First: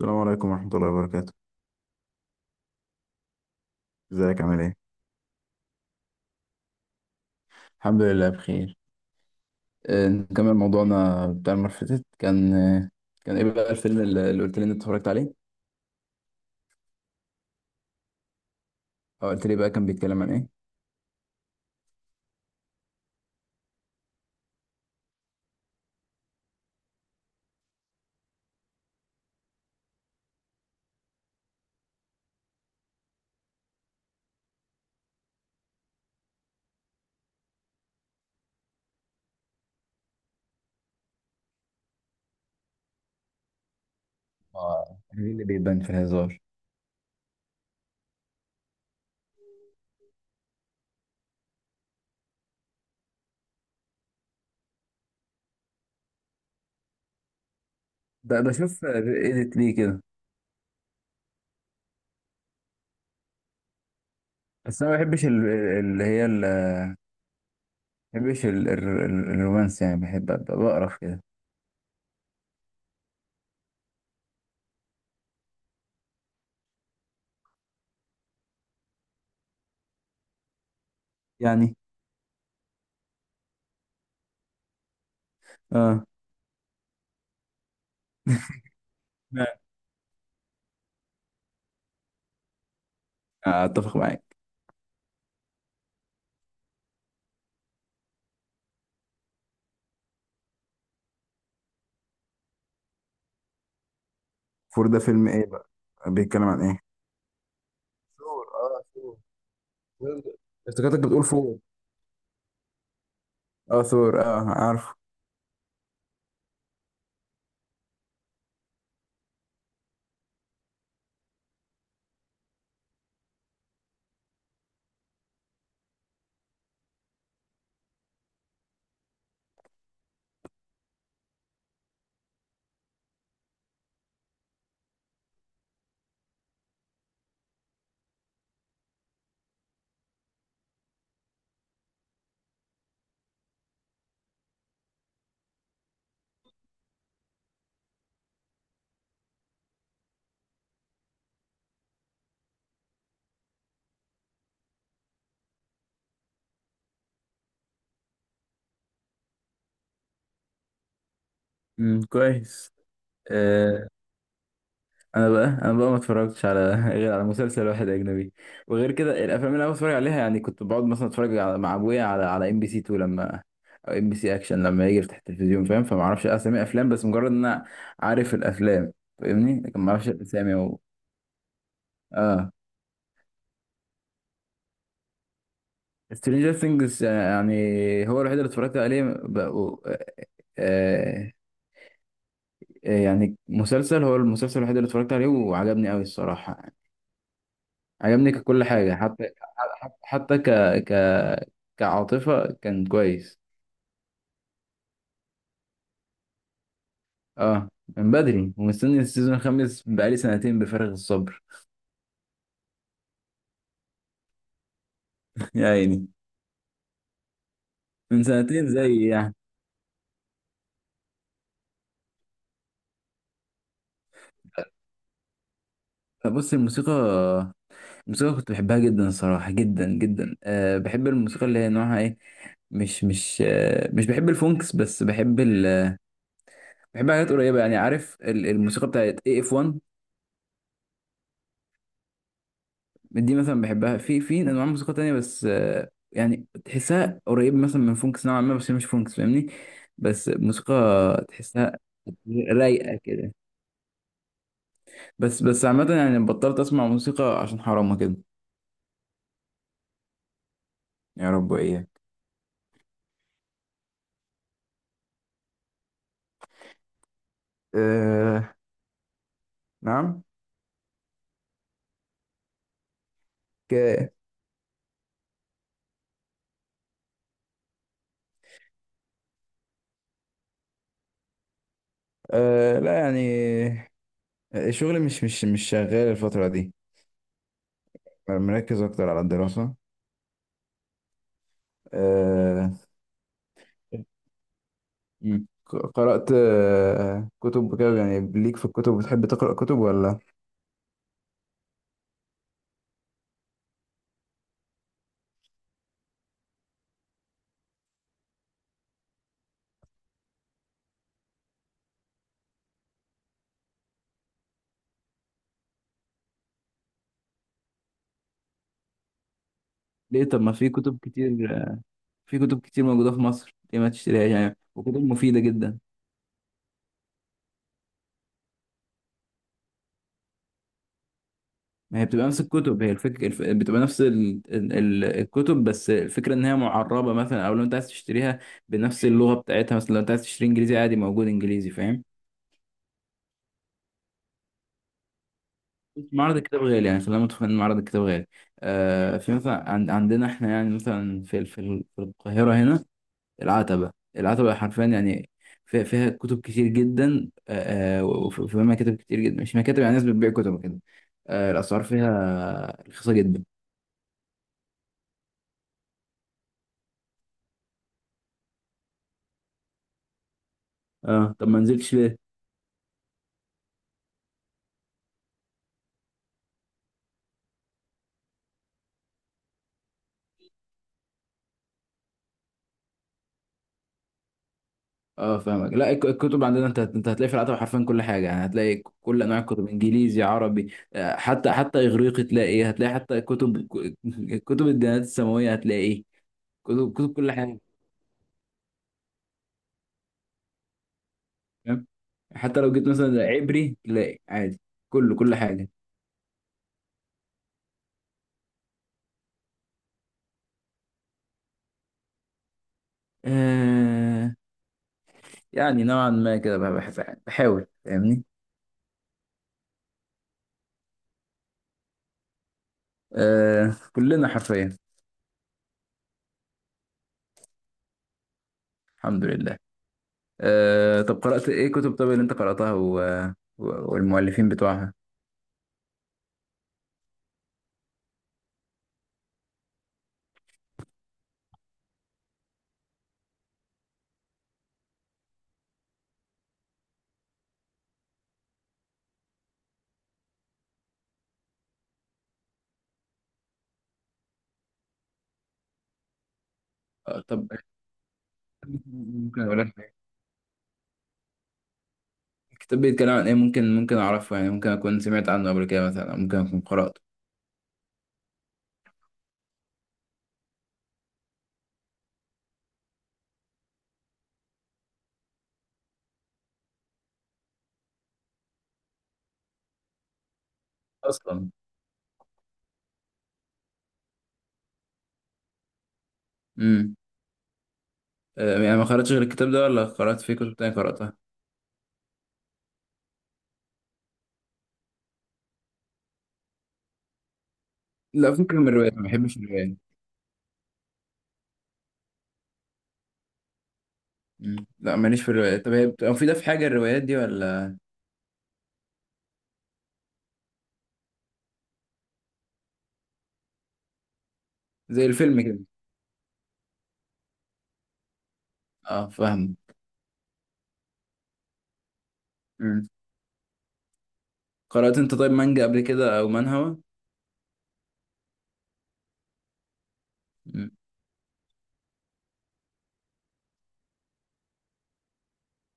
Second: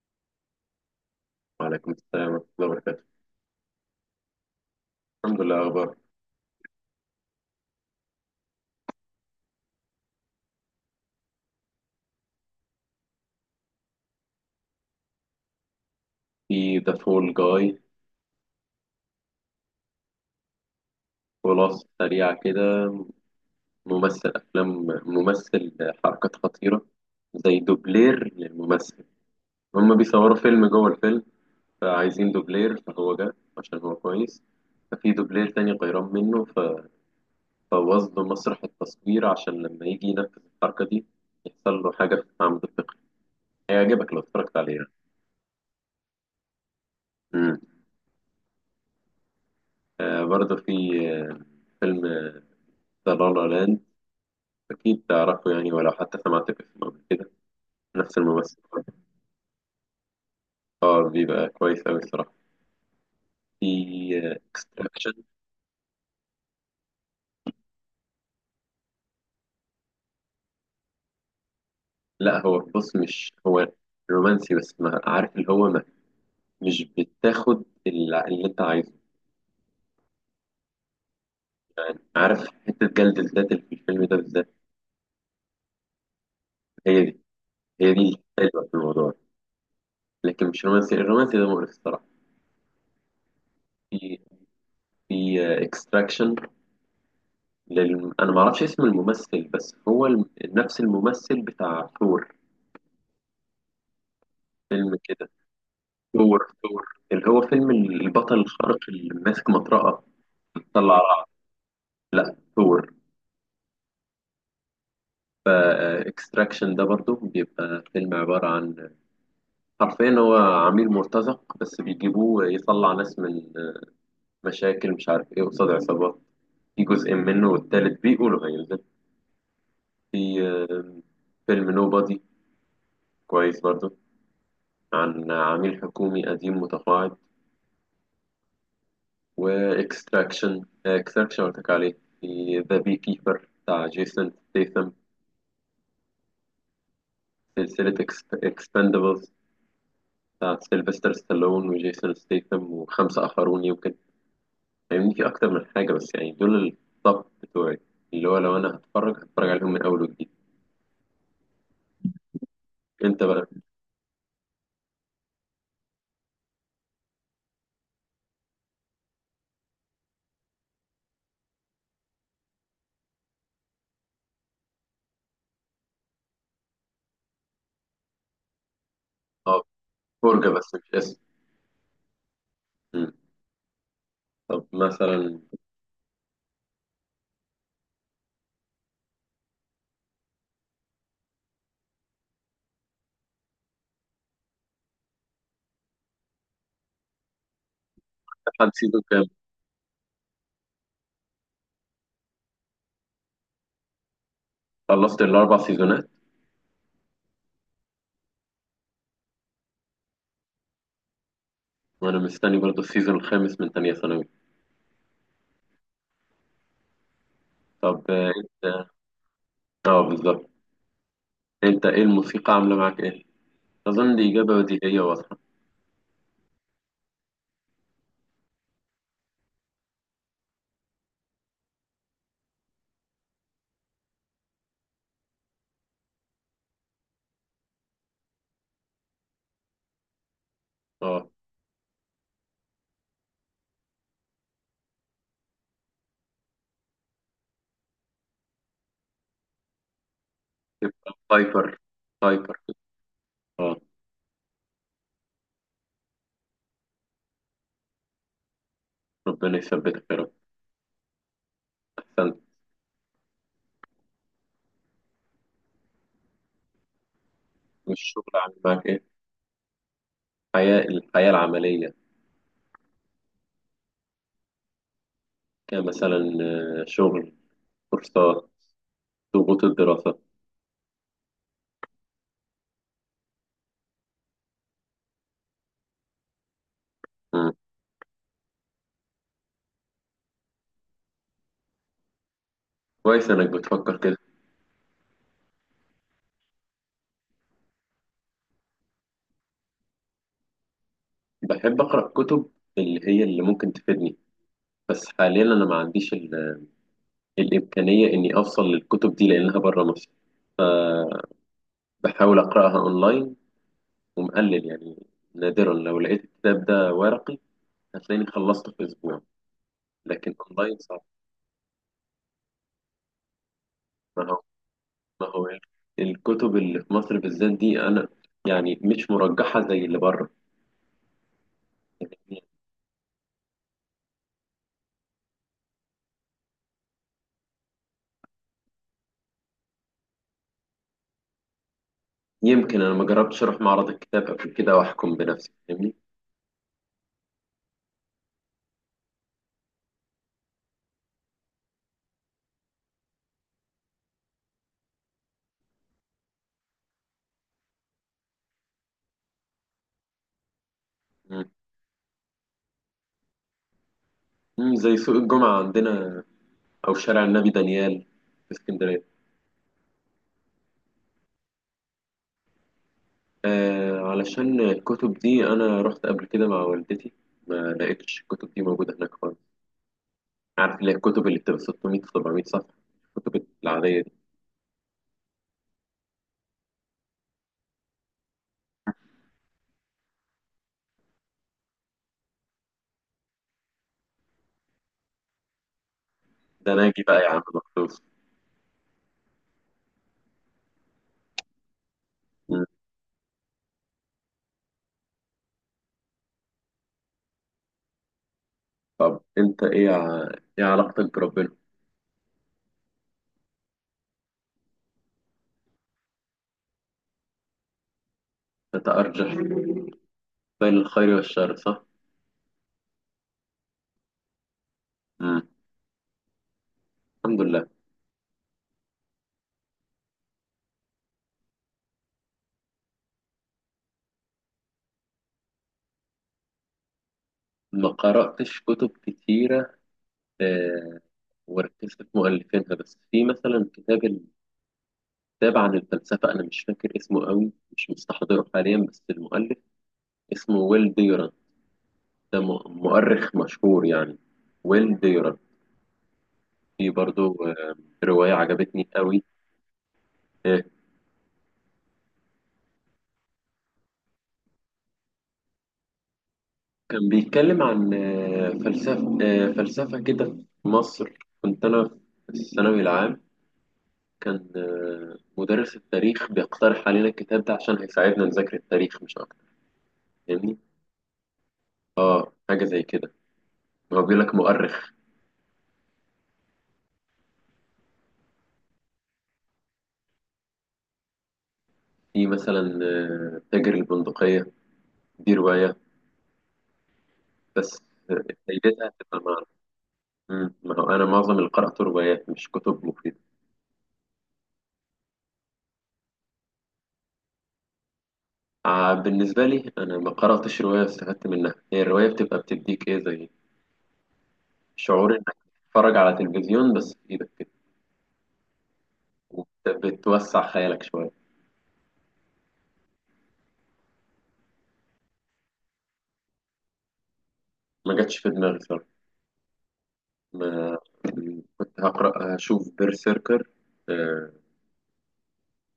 السلام عليكم ورحمة الله وبركاته. وعليكم السلام ورحمة الله وبركاته. ازيك عامل ايه؟ الحمد لله. أخبار؟ الحمد لله بخير. نكمل موضوعنا بتاع المرة اللي فاتت. كان ايه بقى الفيلم اللي قلت لي إن انت اتفرجت عليه، في ذا فول جاي. او قلت لي بقى كان بيتكلم عن ايه. خلاصة سريعة كده. ممثل أفلام، ممثل حركات خطيرة، زي دوبلير للممثل. هما بيصوروا فيلم جوه الفيلم، فعايزين دوبلير، فهو جه عشان هو كويس. ففي دوبلير تاني غيران منه، فبوظ له مسرح التصوير عشان لما يجي ينفذ الحركة دي يحصل له حاجة في عمود الفقري. هيعجبك لو اتفرجت عليه يعني. اه، ايه اللي بيبان في الهزار؟ مم. برضه في آه، فيلم ذا لا لا لاند. أكيد تعرفه يعني، ولو حتى سمعت باسمه قبل كده. نفس ده الممثل. شوف، ايديت ليه كده. اه، بيبقى كويس أوي الصراحة. في بس انا ما اكستراكشن. بحبش ما بحبش الرومانس، يعني بحب ابقى بقرف كده لا هو بص، مش هو رومانسي، بس ما عارف اللي هو ما مش بتاخد اللي أنت عايزه. يعني. يعني عارف، حتة جلد الذات اللي في الفيلم ده بالذات، اه هي دي هي دي الحلوة في الموضوع. لكن مش رومانسي، الرومانسي ده مقرف الصراحة. اتفق في معاك. في اكستراكشن. أنا ما أعرفش اسم الممثل، بس هو نفس الممثل بتاع ثور. فور ده فيلم فيلم كده، ايه بقى؟ بيتكلم دور عن ايه؟ دور اللي هو فيلم البطل سور، اه، الخارق سور اللي ماسك مطرقة سور. بتطلع افتكرتك بتقول رعد. فور. لا، ثور. اه، ثور، اه، عارفه. فاكستراكشن ده برضو بيبقى فيلم عبارة عن، حرفيا هو عميل مرتزق بس بيجيبوه يطلع ناس من مشاكل مش عارف ايه قصاد عصابات. في جزء منه، والتالت بيقولوا هينزل. في آه، فيلم نوبادي، كويس برضو، عن عميل حكومي قديم متقاعد. واكستراكشن اكستراكشن قلت لك عليه. في ذا بي كيبر بتاع جيسون ستيثم. سلسلة اكسبندبلز بتاع سيلفستر ستالون وجيسون ستيثم وخمسة آخرون يمكن. فاهمني، في أكتر من حاجة بس، يعني دول الطب بتوعي، اللي هو لو أنا هتفرج هتفرج عليهم من أول وجديد. كويس. أنت بقى؟ آه. انا بقى ما اتفرجتش على غير على مسلسل واحد اجنبي، وغير كده الافلام اللي انا بتفرج عليها يعني. كنت بقعد مثلا اتفرج، على مع ابويا، على ام بي سي 2 لما، او ام بي سي اكشن لما يجي يفتح التلفزيون، فاهم؟ فما اعرفش اسامي افلام، بس مجرد ان انا عارف الافلام فاهمني، أه، لكن ما اعرفش فرجة الاسامي بس و... مش اسم. اه، مم. طب مثلا، سترينجر ثينجز يعني، هو الوحيد اللي اتفرجت عليه بقى... آه... يعني مسلسل، هو المسلسل الوحيد اللي اتفرجت عليه وعجبني قوي الصراحة. عجبني ككل امتحان حاجة، سيزون كام؟ حتى حتى حتى ك ك كعاطفة كان كويس. خلصت الأربع سيزونات. اه. من بدري ومستني السيزون الخامس بقالي سنتين بفارغ الصبر. وأنا مستني برضه السيزون الخامس من تانية ثانوي. يا عيني، طب من سنتين أنت. زي يعني. أه، بالظبط. انت ايه الموسيقى عامله معاك ايه؟ اظن دي اجابه بديهيه واضحه. بص، الموسيقى، كنت بحبها جدا الصراحة، جدا جدا. أه، بحب الموسيقى اللي هي نوعها ايه، مش بحب الفونكس، بس بحب حاجات قريبة. يعني عارف الموسيقى بتاعت اي اف 1، اه، دي مثلا بحبها. في انواع موسيقى تانية، بس يعني تحسها قريب مثلا من فونكس نوعا ما، بس هي مش فونكس فاهمني، بس موسيقى تبقى تحسها هايبر، هايبر كده. رايقة كده. اه. بس عامة يعني بطلت اسمع موسيقى عشان حرام كده. ربنا يثبتك يا رب. يا رب واياك. احسنت. والشغل أه. عامل معاك ايه؟ نعم. الحياه العمليه، ك كمثلا شغل، كورسات، ضغوط الدراسه. أه لا يعني الشغل مش شغال الفترة دي، مم. مركز اكتر على الدراسة. أه. كويس انك بتفكر كده. مم. قرأت كتب وكده يعني، ليك في الكتب؟ بتحب تقرأ كتب ولا؟ بحب اقرا كتب اللي هي اللي ممكن تفيدني، بس حاليا انا ما عنديش الامكانيه اني اوصل للكتب دي لانها بره مصر. بحاول اقراها اونلاين، ومقلل يعني. نادرا لو لقيت الكتاب ده ورقي، هتلاقيني خلصته في أسبوع. ليه؟ لكن طب ما في أونلاين كتب صعب. كتير، في كتب كتير موجودة في مصر، ليه ما ما تشتريهاش هو يعني؟ وكتب ما مفيدة هو جدا. الكتب اللي في مصر بالذات دي أنا يعني مش مرجحة زي اللي بره. ما هي بتبقى نفس يعني الكتب، هي الفكرة، بتبقى نفس الكتب، بس الفكرة ان هي معربة مثلا، او لو انت عايز تشتريها بنفس اللغة بتاعتها، مثلا لو انت عايز تشتري انجليزي، عادي موجود انجليزي، فاهم. يمكن أنا ما جربتش أروح معرض الكتاب قبل كده وأحكم بنفسي، فاهمني. معرض الكتاب غالي يعني، خلينا متفقين ان معرض الكتاب غالي. في مثلا عندنا احنا، يعني مثلا في القاهرة هنا، العتبة. حرفيا يعني فيها كتب كتير جدا، وفيها مكاتب كتير جدا، مش مكاتب يعني، ناس بتبيع كتب كده. مم. الأسعار فيها رخيصة جدا. زي سوق الجمعة عندنا، أو شارع النبي دانيال في اسكندرية. اه، طب ما نزلتش ليه؟ علشان الكتب دي أنا رحت قبل كده مع والدتي، ما لقيتش الكتب دي موجودة هناك خالص. عارف اللي هي الكتب اللي بتبقى 600 700 صفحة، الكتب العادية دي. اه، فاهمك. لا الكتب عندنا، انت هتلاقي في العتبة حرفيا كل حاجة، يعني هتلاقي كل انواع الكتب، انجليزي، عربي، حتى اغريقي، تلاقي إيه؟ هتلاقي حتى كتب كتب الديانات السماوية، هتلاقي إيه؟ ده أنا أجي كتب بقى يا كل عم حاجة، مخصوص. فاهم. حتى مم. لو جيت مثلا عبري تلاقي عادي. كله كل طب أنت إيه إيه علاقتك بربنا؟ حاجة، يعني نوعا ما كده بقى، بحب بحاول فاهمني. أنت أرجح بين الخير والشر، صح؟ آه كلنا حرفيا. مم. الحمد لله. الحمد لله. طب قرأت ايه كتب؟ طب اللي انت قرأتها والمؤلفين بتوعها. ما قرأتش كتب كتيرة. آه وركزت في مؤلفينها بس. في مثلا كتاب، كتاب عن الفلسفة. أنا مش فاكر اسمه قوي، مش مستحضره حاليا، بس المؤلف اسمه ويل ديران. ده مؤرخ مشهور يعني، ويل ديران. في برضو طب رواية عجبتني قوي. ممكن اقول لك حاجة. آه، الكتاب بيتكلم عن ايه؟ ممكن اعرفه يعني؟ ممكن اكون سمعت عنه قبل كده مثلا، أو ممكن اكون قرأته كان بيتكلم عن فلسفة كده، في مصر. كنت أنا في الثانوي العام، كان مدرس التاريخ بيقترح علينا الكتاب ده عشان هيساعدنا نذاكر التاريخ مش أكتر، فاهمني. اصلا. حاجة زي كده، هو بيقول لك مؤرخ. امم يعني ما قرأتش غير الكتاب ده ولا قرأت فيه كتب تانية قرأتها؟ في مثلا تاجر البندقية، دي رواية بس آه، لا فكك من فايدتها الروايات، ما هتبقى بحبش معنا. الروايات. ما هو أنا معظم اللي قرأته روايات مش كتب مفيدة. مم. لا ماليش في الروايات. طب هي بتبقى مفيدة في حاجة الروايات دي ولا؟ بالنسبة لي أنا ما قرأتش رواية واستفدت منها. هي الرواية بتبقى بتديك إيه زي زي شعور إنك الفيلم كده. تتفرج على تلفزيون بس في إيدك كده، اه، فاهم. وبتوسع خيالك شوية. قرأت انت طيب مانجا قبل كده او منهوا؟ ما جاتش في دماغي صراحة. مم. ما كنت هقرأ هشوف بيرسيركر آه،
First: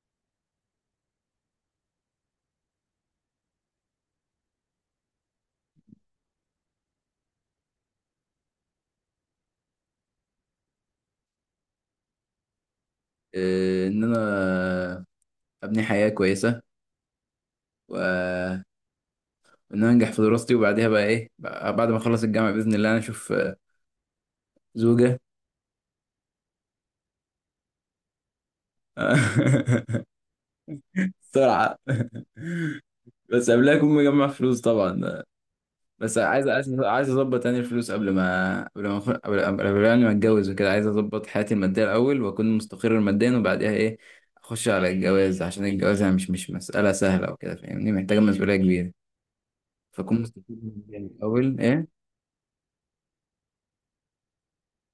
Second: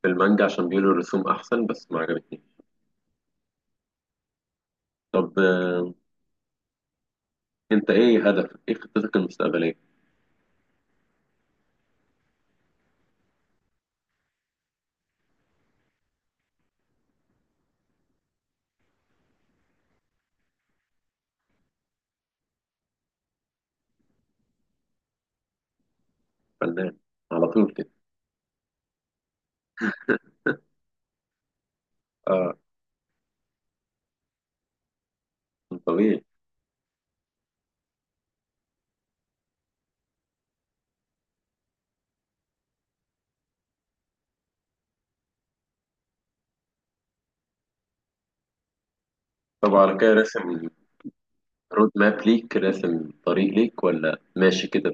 في المانجا عشان بيقولوا الرسوم أحسن، بس ما عجبتنيش. طب أنت إيه هدفك؟ إيه خطتك المستقبلية؟ ان انا ابني حياة كويسة، وان انا انجح في دراستي، وبعديها بقى ايه بعد ما اخلص الجامعة بإذن الله انا اشوف زوجة. فنان، على طول كده؟ بسرعة. آه. بس قبلها اكون مجمع فلوس طبعا. بس طبيعي. عايز اظبط تاني الفلوس، قبل ما قبل ما أخ- قبل قبل قبل يعني ما اتجوز وكده. عايز اظبط حياتي المادية الاول واكون مستقر ماديا، وبعديها ايه، اخش على الجواز، عشان الجواز يعني مش مسألة سهلة وكده فاهمني، محتاجة مسؤولية كبيرة، طب على كده، فاكون مستفيد راسم من يعني اول ايه. رود ماب ليك، راسم طريق ليك، ولا ماشي كده؟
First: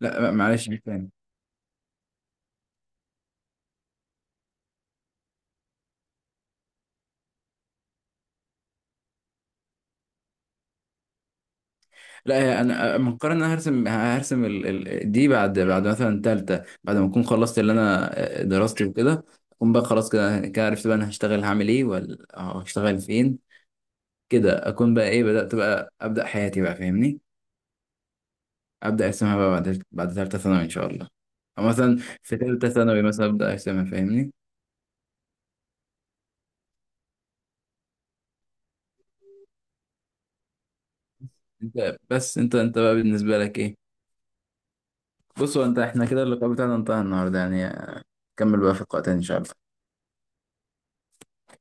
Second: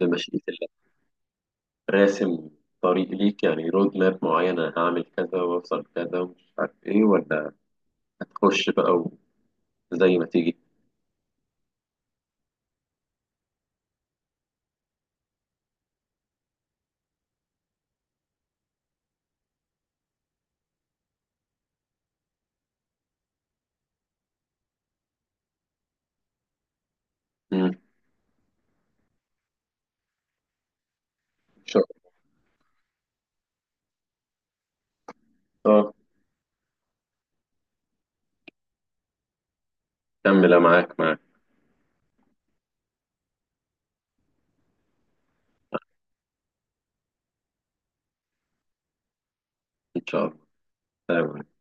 لا، بمشيئة. معلش عيد تاني. راسم طريق ليك يعني رود ماب معين، انا هعمل كذا واوصل كذا ومش عارف ايه، ولا هتخش بقى وزي ما تيجي؟ لا هي أنا مقرر ان انا هرسم، دي بعد، مثلا تالتة، بعد ما اكون خلصت اللي انا دراستي وكده، اكون بقى خلاص كده عرفت بقى انا هشتغل هعمل ايه ولا هشتغل فين. كده اكون بقى ايه بدأت، بقى ابدأ حياتي بقى فاهمني، مم. ابدأ ارسمها بقى بعد، تالتة ثانوي ان شاء الله. او ان شاء مثلا في تالتة ثانوي مثلا ابدأ ارسمها فاهمني. الله. اه، كمل، أنا معاك انت بس، انت بقى بالنسبة لك ايه؟ بصوا انت، احنا كده اللقاء بتاعنا انتهى النهارده يعني، كمل بقى في لقاء تاني إن شاء الله. ان شاء الله. تمام.